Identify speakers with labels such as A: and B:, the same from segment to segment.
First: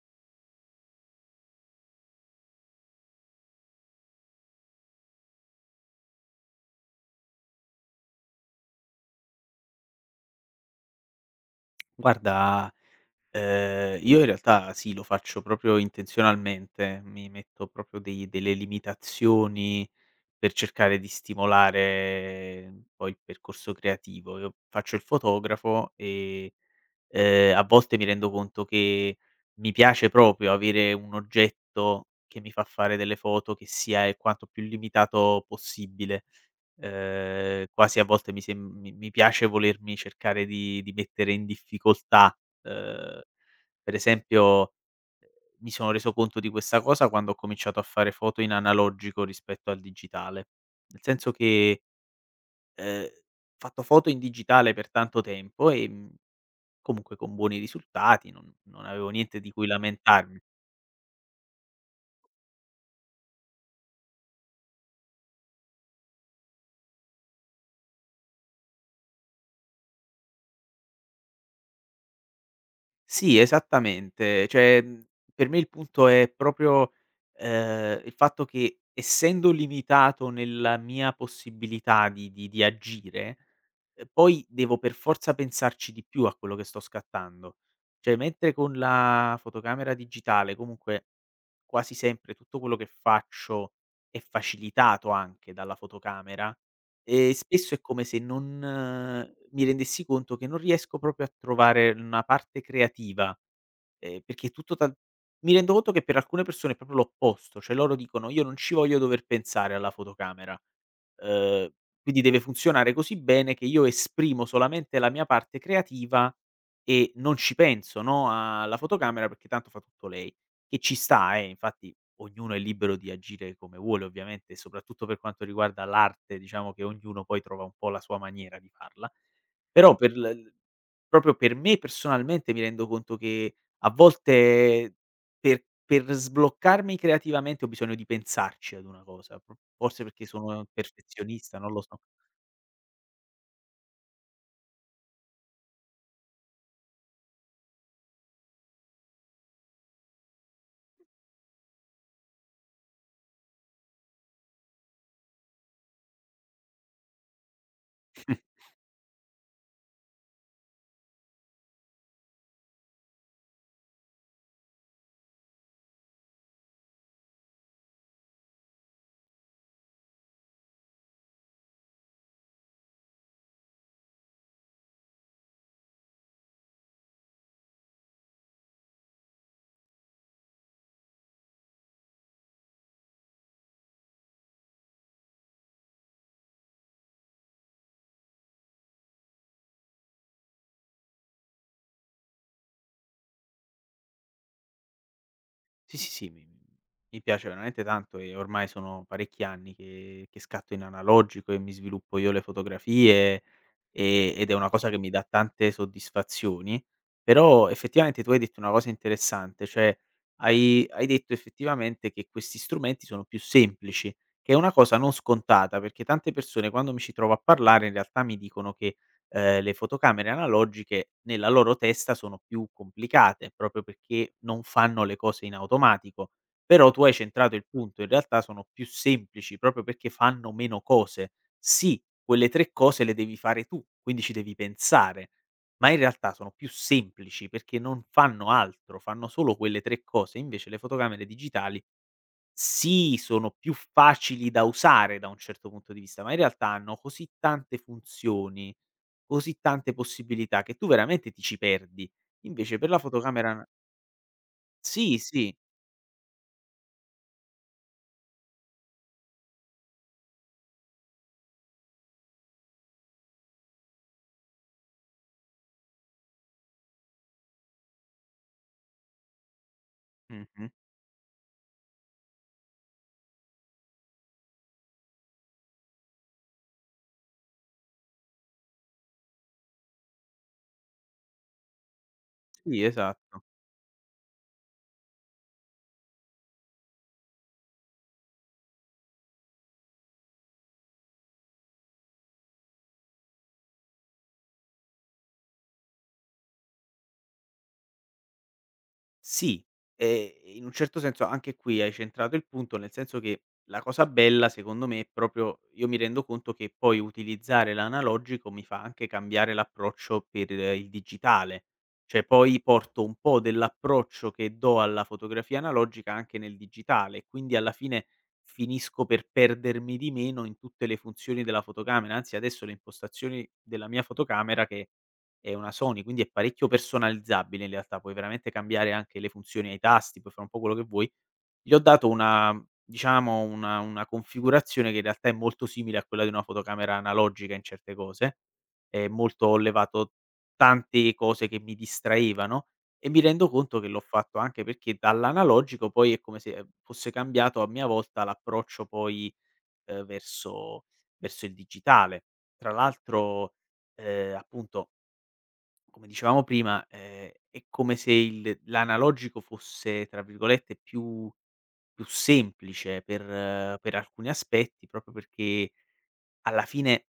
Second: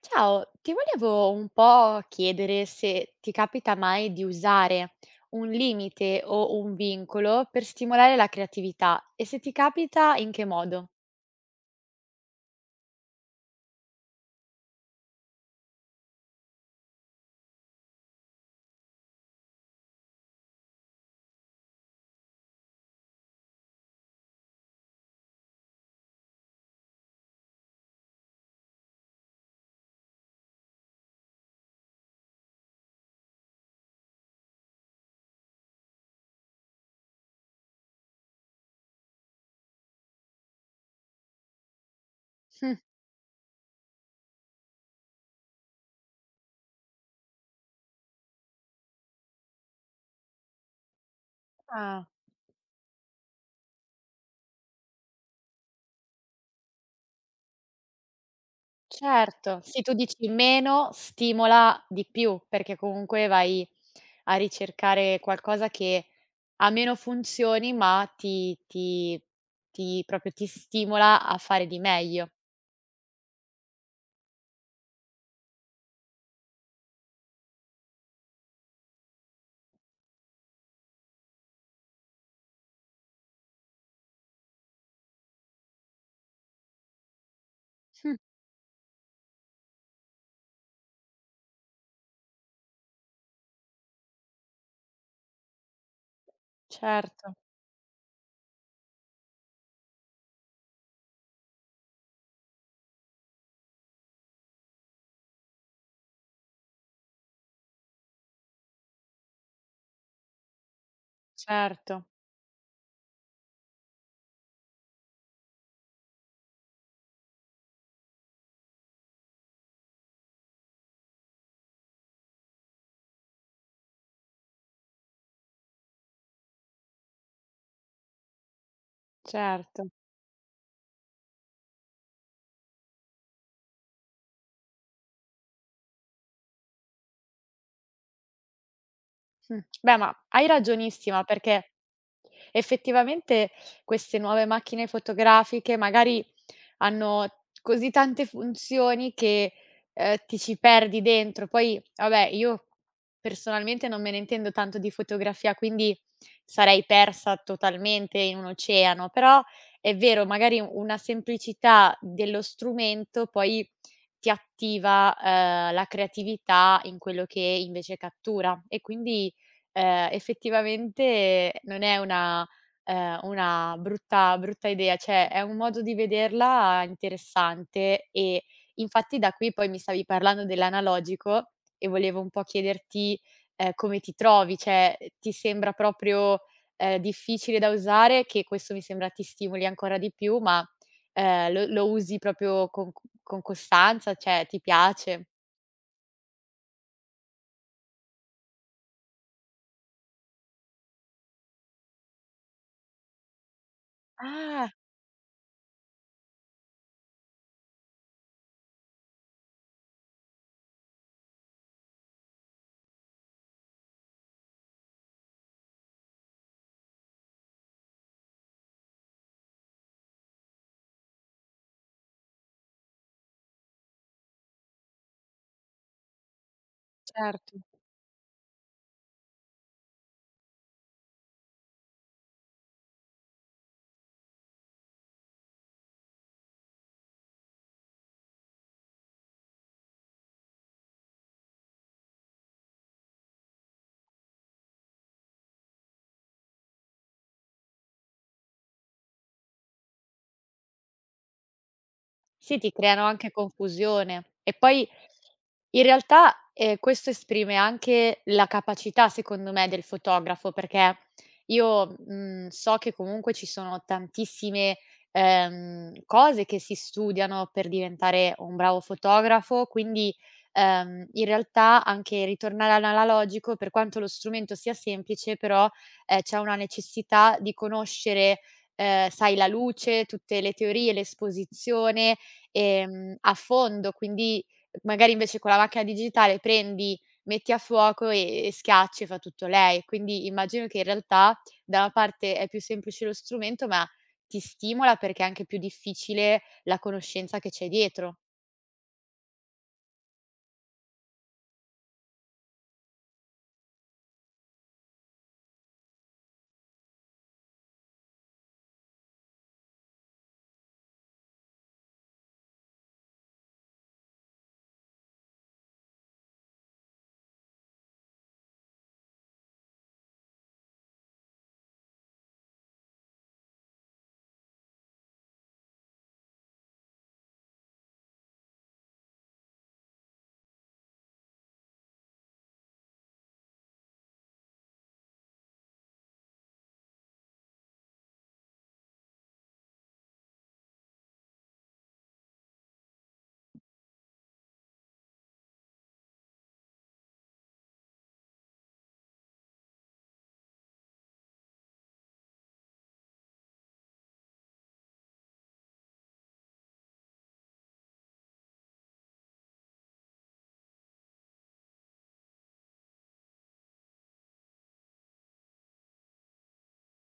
A: Ciao, ti volevo un po' chiedere se ti capita mai di usare un limite o un vincolo per stimolare la creatività e se ti capita in che modo?
B: Guarda, io in realtà sì, lo faccio proprio intenzionalmente, mi metto proprio dei delle limitazioni per cercare di stimolare poi il percorso creativo. Io faccio il fotografo e, a volte mi rendo conto che mi piace proprio avere un oggetto che mi fa fare delle foto che sia il quanto più limitato possibile. Quasi a volte mi sem mi mi piace volermi cercare di mettere in difficoltà.
A: Mh.
B: Ehm, per esempio, mi sono reso conto di questa cosa quando ho cominciato a fare foto in analogico rispetto al digitale. Nel senso che,
A: Ah.
B: ho fatto foto in digitale per tanto tempo e, comunque con buoni risultati, non avevo niente di
A: Certo,
B: cui
A: sì, tu dici
B: lamentarmi.
A: meno stimola di più, perché comunque vai a ricercare qualcosa che ha meno funzioni, ma ti proprio ti stimola a fare di meglio.
B: Sì, esattamente. Cioè, per me il punto è proprio, il fatto che essendo limitato nella mia possibilità di agire, poi devo per forza pensarci di più a quello che sto scattando. Cioè,
A: Mh.
B: mentre con la fotocamera digitale comunque quasi sempre tutto quello che faccio è facilitato anche dalla fotocamera,
A: Certo,
B: spesso è come se non mi rendessi conto che non riesco proprio a trovare una parte creativa. Perché è tutto tan mi rendo conto che per alcune persone è proprio l'opposto, cioè loro dicono: "Io non ci voglio dover pensare alla fotocamera, uhm,
A: certo,
B: quindi deve funzionare così bene che io esprimo solamente la mia parte creativa e non ci penso, no, alla fotocamera perché tanto fa tutto lei." Che ci sta, infatti ognuno è libero di agire come vuole ovviamente, soprattutto per quanto riguarda l'arte, diciamo che ognuno poi trova un po' la sua maniera di farla.
A: certo.
B: Però per l l proprio per me personalmente mi rendo conto che a volte per sbloccarmi creativamente ho bisogno di pensarci ad una cosa, p
A: Mh. Beh,
B: forse
A: ma
B: perché
A: hai
B: sono
A: ragionissima
B: perfezionista, non
A: perché
B: lo so.
A: effettivamente queste nuove macchine fotografiche magari hanno così tante funzioni che, ti ci perdi dentro. Poi vabbè, io personalmente non me ne intendo tanto di fotografia, quindi sarei persa totalmente in un oceano, però è vero, magari una semplicità dello strumento poi ti attiva, la creatività in quello che invece cattura e quindi effettivamente non è una brutta brutta idea, cioè è un modo di vederla interessante e infatti da qui poi mi stavi parlando dell'analogico e volevo un po' chiederti, come ti trovi, cioè ti sembra proprio, difficile da usare, che questo mi sembra ti stimoli ancora di più, ma, lo usi proprio con costanza, cioè ti piace?
B: Sì, sì, sì, mi piace veramente tanto e ormai sono parecchi anni che scatto in analogico e mi sviluppo io le fotografie, ed è una
A: Ah,
B: cosa che mi dà tante soddisfazioni. Però effettivamente tu hai detto una cosa interessante, cioè hai detto effettivamente che questi strumenti sono più semplici, che è una cosa non scontata, perché tante persone quando mi ci trovo a parlare in realtà mi dicono che le fotocamere analogiche nella loro testa sono più complicate, proprio perché non fanno le cose in automatico. Però tu hai centrato
A: certo.
B: il punto, in realtà sono più semplici, proprio perché fanno meno cose. Sì, quelle 3 cose le devi fare tu, quindi ci devi pensare, ma in realtà sono più semplici perché non fanno altro, fanno solo quelle 3 cose, invece le fotocamere digitali sì, sono più facili da usare da un certo punto di vista, ma in realtà hanno così tante funzioni, così tante possibilità che tu veramente ti ci perdi.
A: Sì, ti
B: Invece per la
A: creano anche
B: fotocamera n
A: confusione. E poi
B: Sì, sì.
A: in realtà, questo esprime anche la capacità, secondo me, del fotografo, perché io, mhmm, so che comunque ci sono tantissime, cose che si studiano per diventare un bravo fotografo, quindi,
B: Mh-mh.
A: in realtà anche ritornare all'analogico, per quanto lo strumento sia semplice, però, c'è una necessità di conoscere, sai, la luce, tutte le teorie, l'esposizione,
B: Sì,
A: a
B: esatto.
A: fondo, quindi magari invece con la macchina digitale prendi, metti a fuoco e schiacci e fa tutto lei. Quindi immagino che in realtà da una parte è più semplice lo strumento, ma ti stimola perché è anche più difficile la conoscenza che c'è dietro.
B: Sì, in un certo senso anche qui hai centrato il punto, nel senso che la cosa bella secondo me è proprio io mi rendo conto che poi utilizzare l'analogico mi fa anche cambiare l'approccio per il digitale. Cioè poi porto un po' dell'approccio che do alla fotografia analogica anche nel digitale, quindi alla fine finisco per perdermi di meno in tutte le funzioni della fotocamera, anzi adesso le impostazioni della mia fotocamera che è una Sony, quindi è parecchio personalizzabile in realtà, puoi veramente cambiare anche le funzioni ai tasti, puoi fare un po' quello che vuoi. Gli ho dato una diciamo una configurazione che in realtà è molto simile a quella di una fotocamera analogica in certe cose, molto ho levato tante cose che mi distraevano e mi rendo conto che l'ho fatto anche perché dall'analogico poi è come se fosse cambiato a mia volta l'approccio poi, verso il digitale. Tra l'altro, appunto come dicevamo prima, è come se il l'analogico fosse, tra virgolette, più semplice per alcuni aspetti, proprio perché alla fine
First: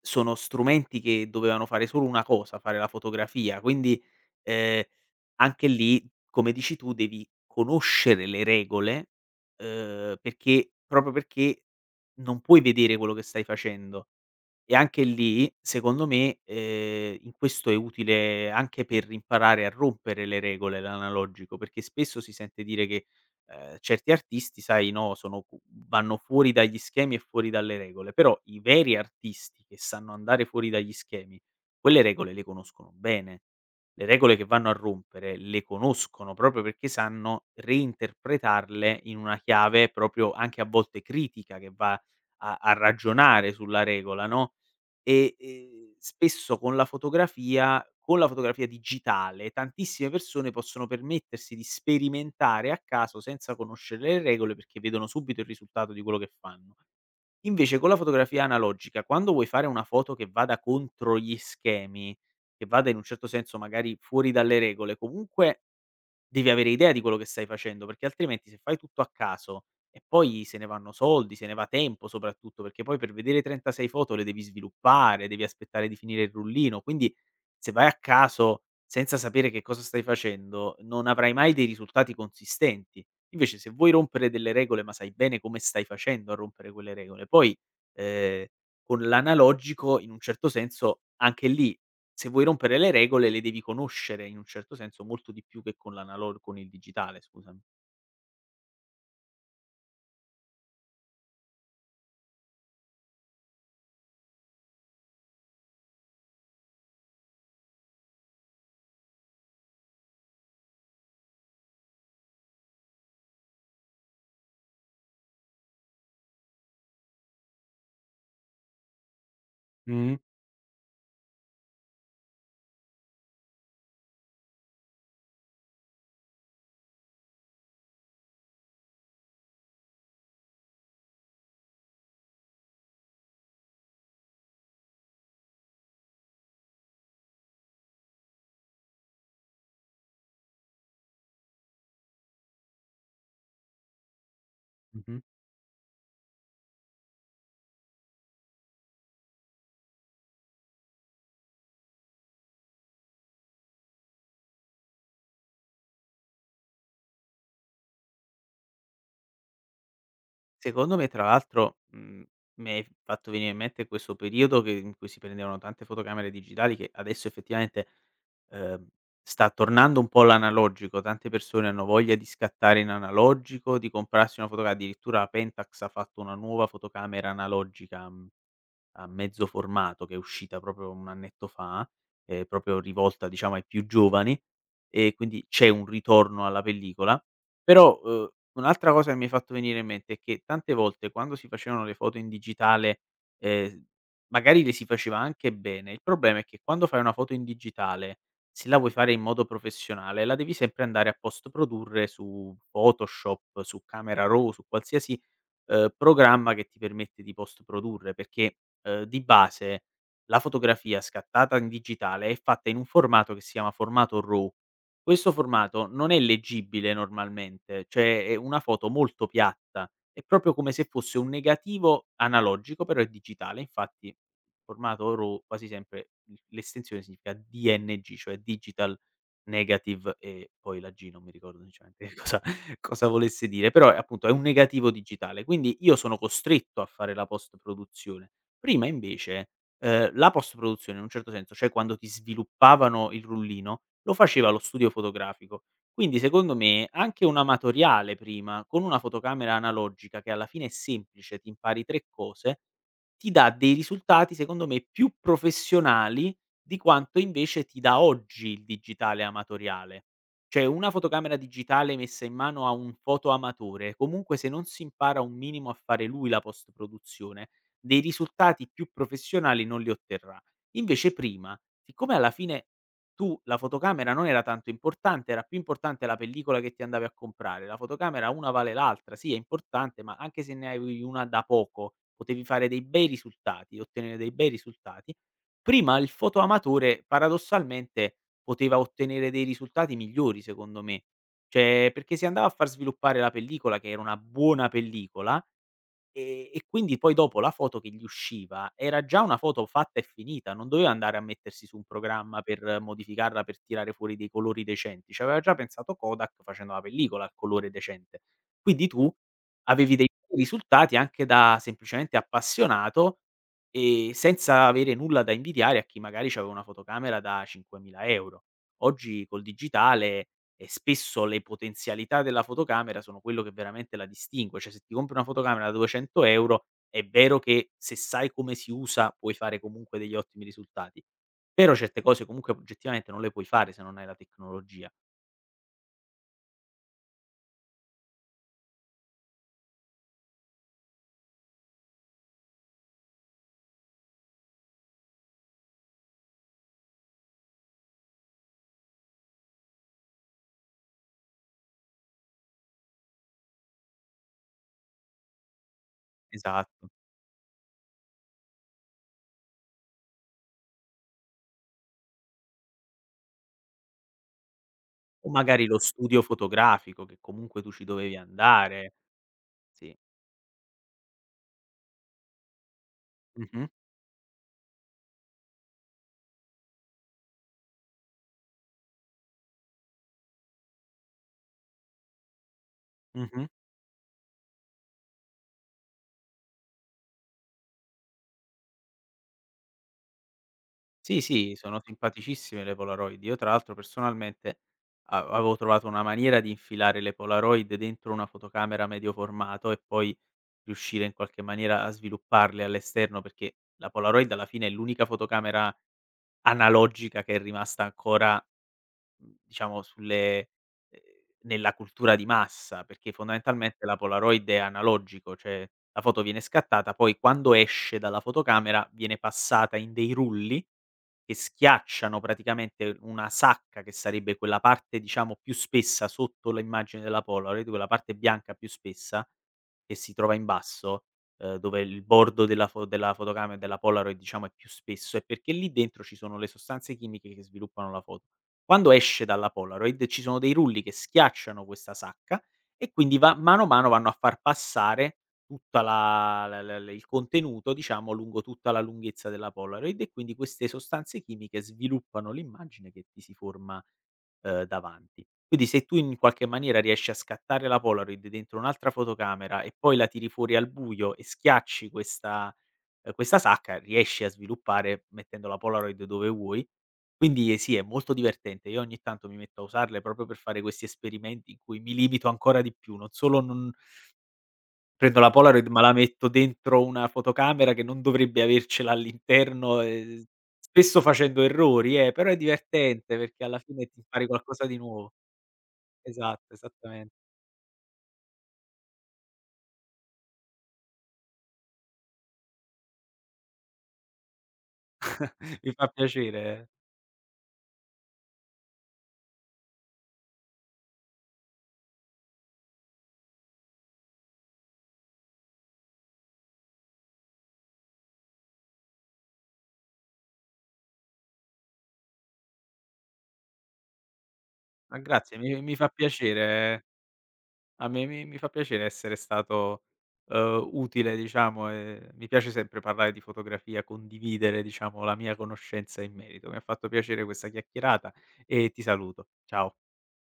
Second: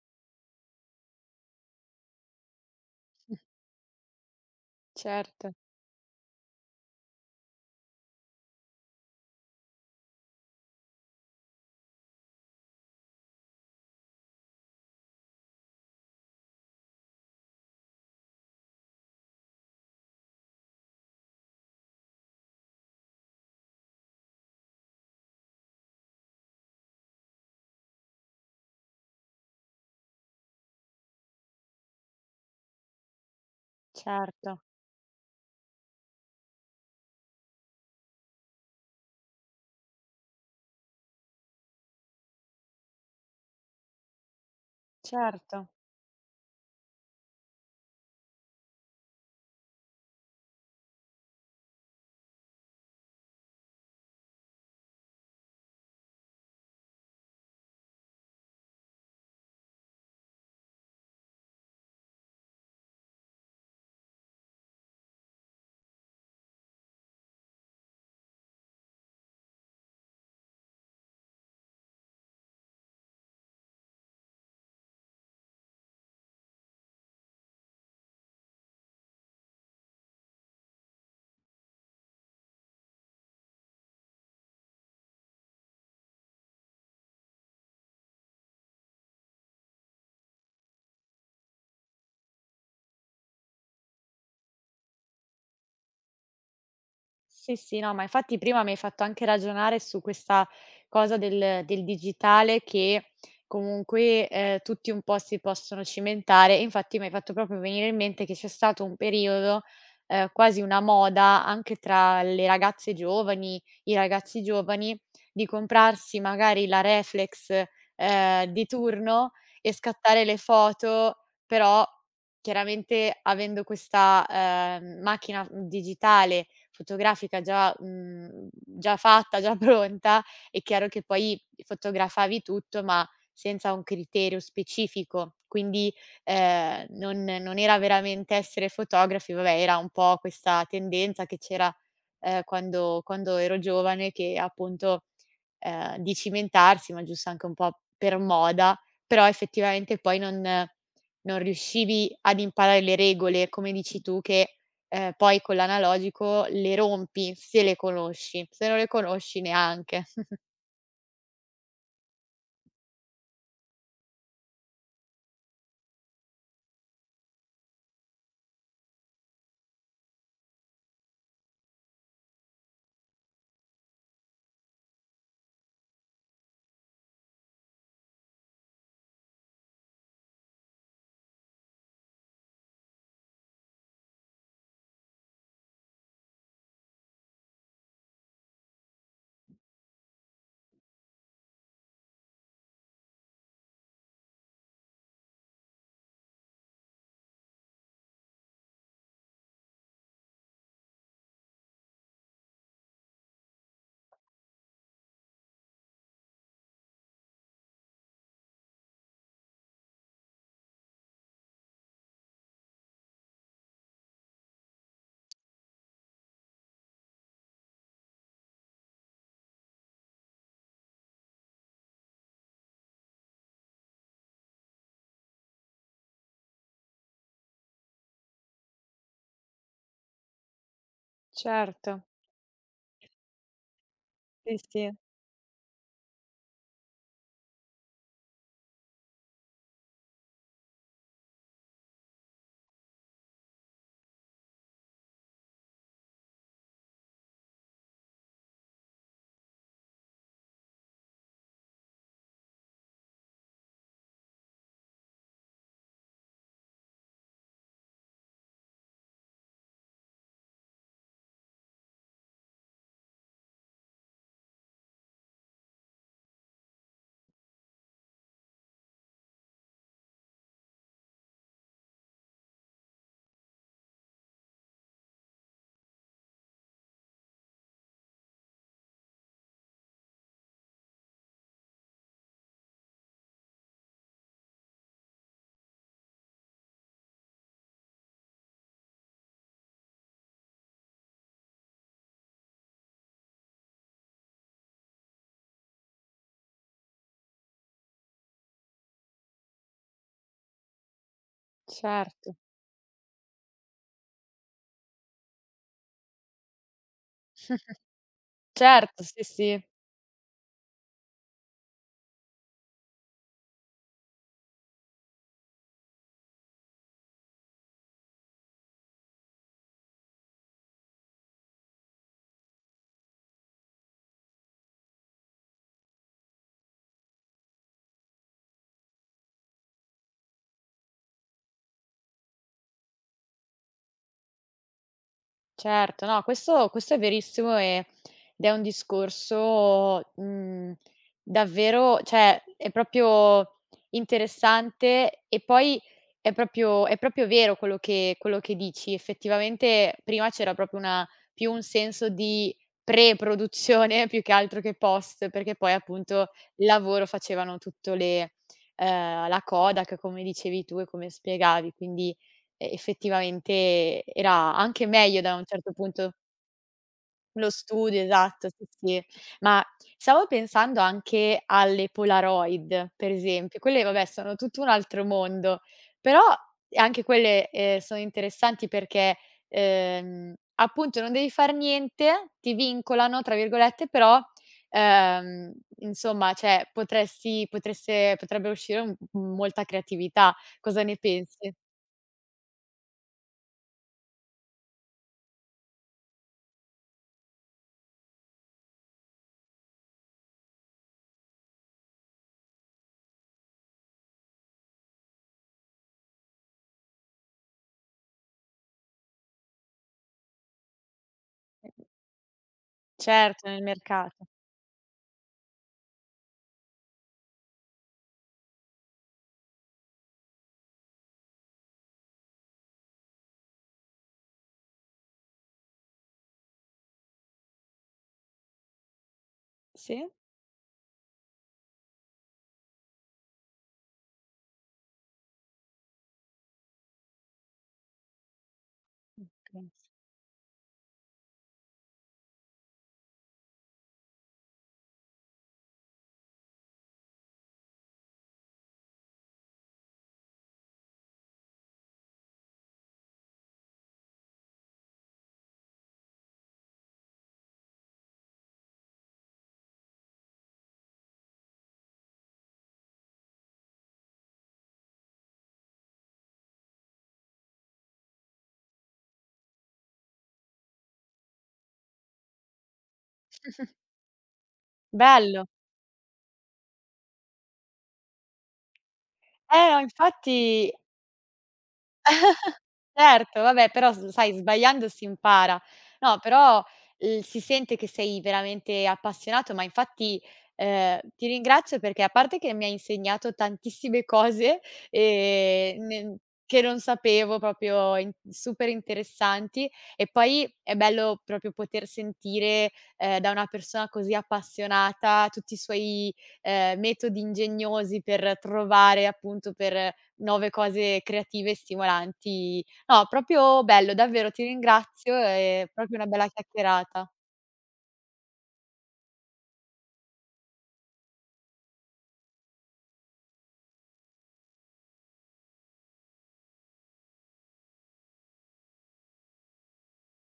B: sono strumenti che dovevano fare solo una cosa, fare la fotografia, quindi, ehm,
A: Certo,
B: anche lì, come dici tu, devi conoscere le regole, perché proprio perché non puoi vedere quello che stai facendo. E anche lì, secondo me, in questo è utile anche per imparare a rompere le regole l'analogico, perché spesso si sente dire che certi artisti sai, no, sono cu vanno fuori dagli schemi e fuori dalle regole, però i veri artisti che sanno andare fuori dagli schemi, quelle regole le conoscono bene. Le regole che
A: certo,
B: vanno a rompere le conoscono proprio perché sanno reinterpretarle in una chiave proprio anche a volte critica che va a ragionare sulla regola, no, e,
A: certo.
B: spesso con la fotografia digitale tantissime persone possono permettersi di sperimentare a caso senza conoscere le regole, perché vedono subito il risultato di quello che fanno. Invece con la fotografia analogica, quando vuoi fare una foto che vada contro gli schemi, che vada in un certo senso magari fuori dalle regole, comunque devi avere idea di quello che stai facendo, perché altrimenti se fai tutto a caso e poi se ne vanno soldi, se ne va tempo soprattutto, perché poi per vedere 36 foto le devi sviluppare, devi aspettare di finire il rullino, quindi se vai a caso senza sapere che cosa stai facendo, non avrai mai dei risultati consistenti. Invece se vuoi rompere delle regole, ma sai bene come stai facendo a rompere quelle regole, poi, ehm, con l'analogico in un certo senso anche lì se vuoi rompere le regole le devi conoscere in un certo senso molto di più che con l'analo con il digitale,
A: Sì,
B: scusami.
A: sì, no, ma infatti prima mi hai fatto anche ragionare su questa cosa del digitale che comunque, tutti un po' si possono cimentare. Infatti mi hai fatto proprio venire in mente che c'è stato un periodo, quasi una moda anche tra le ragazze giovani, i ragazzi giovani, di comprarsi magari la reflex, di turno e
B: Mh.
A: scattare le foto, però chiaramente avendo questa, macchina digitale fotografica già mhmm, già fatta, già pronta, è chiaro che poi fotografavi tutto, ma senza un criterio specifico. Quindi, non era veramente essere fotografi, vabbè, era un po' questa tendenza che c'era, quando ero giovane che appunto
B: Mh-mh.
A: di cimentarsi, ma giusto anche un po' per moda, però effettivamente poi non riuscivi ad imparare le regole, come dici tu, che, poi con l'analogico le rompi se le conosci, se non le conosci neanche.
B: Secondo me tra l'altro, mi hai fatto venire in mente questo periodo che in cui si prendevano tante fotocamere digitali che adesso effettivamente, ehm, sta tornando un po' l'analogico, tante persone hanno voglia di scattare in analogico, di comprarsi una fotoca addirittura Pentax ha fatto una nuova fotocamera analogica, mhmm a mezzo formato che è uscita proprio un annetto fa, proprio rivolta diciamo ai più giovani, e quindi c'è un ritorno alla pellicola. Però, un'altra cosa che mi hai fatto venire in mente è che tante volte quando si facevano le foto in digitale, ehm, magari le si faceva anche bene. Il problema è che quando fai una foto in digitale, se la vuoi fare in modo professionale, la devi sempre andare a post produrre su Photoshop, su Camera Raw, su qualsiasi programma che ti permette di post produrre, perché, di base la fotografia scattata in digitale è fatta in un formato che si chiama formato RAW. Questo formato non è leggibile normalmente, cioè è una foto molto piatta, è proprio come se fosse un negativo analogico, però è digitale. Infatti il formato RAW quasi sempre l'estensione significa DNG, cioè digital negative e poi la G non mi ricordo sinceramente
A: Certo,
B: che cosa volesse dire, però è appunto è un
A: sì,
B: negativo
A: sì,
B: digitale, quindi io sono costretto a fare la post-produzione. Prima invece, la post-produzione in un certo senso, cioè quando ti sviluppavano il rullino, lo faceva lo studio fotografico. Quindi secondo me anche un amatoriale prima, con una fotocamera analogica che alla fine è semplice, ti impari 3 cose, ti dà dei risultati secondo me più professionali di quanto invece ti dà oggi il digitale amatoriale. Cioè una fotocamera digitale messa in mano a un fotoamatore, comunque se non si impara un minimo a fare lui la post-produzione, dei risultati più professionali non li otterrà. Invece prima, siccome alla fine tu la fotocamera non era tanto importante, era più importante la pellicola che ti andavi a comprare, la fotocamera una vale l'altra, sì è importante, ma anche se ne avevi una da poco, potevi fare dei bei risultati, ottenere dei bei risultati. Prima il fotoamatore paradossalmente poteva ottenere dei risultati migliori secondo me. Cioè, perché si andava a far sviluppare la pellicola, che era una buona pellicola, e quindi poi dopo la foto che gli usciva era già una foto fatta e finita, non doveva andare a mettersi su un
A: certo.
B: programma per modificarla, per tirare fuori dei colori decenti. C'aveva già pensato Kodak facendo la pellicola al colore decente. Quindi
A: Certo,
B: tu
A: sì, sì.
B: avevi dei risultati anche da semplicemente appassionato, senza avere nulla da invidiare a chi magari c'aveva una fotocamera da 5.000 €. Oggi col digitale e spesso le potenzialità della fotocamera sono quello che veramente la distingue. Cioè, se ti compri una fotocamera da 200 € è vero che se sai come si usa puoi fare comunque degli ottimi risultati, però certe cose comunque oggettivamente non le puoi fare se non hai la tecnologia.
A: Certo, no, questo questo è verissimo ed è un discorso, mhmm, davvero, cioè è proprio interessante e poi è proprio vero quello che dici. Effettivamente prima c'era proprio una più un senso di pre-produzione più che altro che post, perché poi appunto il
B: Esatto.
A: lavoro facevano tutto le la Kodak come dicevi tu e come spiegavi, quindi effettivamente era anche meglio
B: O
A: da un
B: magari
A: certo
B: lo
A: punto.
B: studio fotografico che
A: Lo
B: comunque tu ci
A: studio,
B: dovevi
A: esatto, sì,
B: andare.
A: sì. Ma
B: Sì.
A: stavo pensando anche alle Polaroid, per esempio.
B: Mh-mh.
A: Quelle vabbè sono tutto un altro mondo, però anche quelle, sono interessanti perché, appunto non devi far niente, ti "vincolano" tra
B: Mh-mh.
A: virgolette, però, ehm, insomma, cioè potresti potreste potrebbe uscire un molta creatività. Cosa ne
B: Sì,
A: pensi?
B: sì, sono simpaticissime le Polaroid. Io tra l'altro personalmente a avevo trovato una maniera di infilare le Polaroid dentro una fotocamera medio formato e poi riuscire in qualche maniera a svilupparle all'esterno, perché la Polaroid alla fine è l'unica fotocamera analogica che è rimasta ancora, diciamo sulle ehm, nella cultura di massa, perché
A: Certo, nel
B: fondamentalmente la
A: mercato.
B: Polaroid è analogico, cioè la foto viene scattata, poi quando esce dalla fotocamera viene passata in dei rulli che schiacciano praticamente una sacca che sarebbe quella parte, diciamo, più spessa sotto l'immagine della Polaroid, quella parte bianca più spessa che
A: Sì.
B: si trova in basso, dove il bordo della fotocamera e della Polaroid, diciamo, è più spesso, è perché lì dentro ci sono le sostanze chimiche che sviluppano la foto. Quando esce dalla
A: Pensa.
B: Polaroid ci sono dei rulli che schiacciano questa sacca e quindi va mano a mano vanno a far passare tutta la la la l il contenuto, diciamo, lungo tutta la lunghezza della Polaroid e quindi queste sostanze chimiche sviluppano l'immagine che ti si forma, davanti. Quindi se tu in qualche maniera riesci a scattare la Polaroid dentro un'altra fotocamera e poi la tiri fuori al buio e schiacci questa sacca, riesci a sviluppare mettendo la Polaroid dove vuoi. Quindi sì, è molto divertente. Io ogni tanto mi metto a usarle proprio per fare questi esperimenti in cui mi limito ancora di più, non solo non prendo la
A: Bello.
B: Polaroid, ma la metto dentro una fotocamera che non dovrebbe avercela all'interno,
A: Infatti.
B: spesso facendo errori però è divertente
A: Certo,
B: perché alla
A: vabbè,
B: fine
A: però
B: ti
A: s
B: impari
A: sai
B: qualcosa di
A: sbagliando si
B: nuovo.
A: impara. No,
B: Esatto,
A: però,
B: esattamente.
A: si sente che sei veramente appassionato, ma infatti, ti ringrazio perché a parte che mi hai insegnato tantissime cose,
B: Mi fa
A: ne
B: piacere.
A: che non sapevo, proprio in super interessanti, e poi è bello proprio poter sentire, da una persona così appassionata tutti i suoi, metodi ingegnosi per trovare appunto per nuove cose creative e stimolanti. No, proprio bello, davvero ti
B: Ma
A: ringrazio,
B: grazie, mi
A: è
B: mi fa
A: proprio una bella
B: piacere
A: chiacchierata.
B: a me mi fa piacere essere stato, utile diciamo, e mi piace sempre parlare di fotografia, condividere, diciamo, la mia conoscenza in merito. Mi ha fatto piacere questa chiacchierata e ti saluto. Ciao.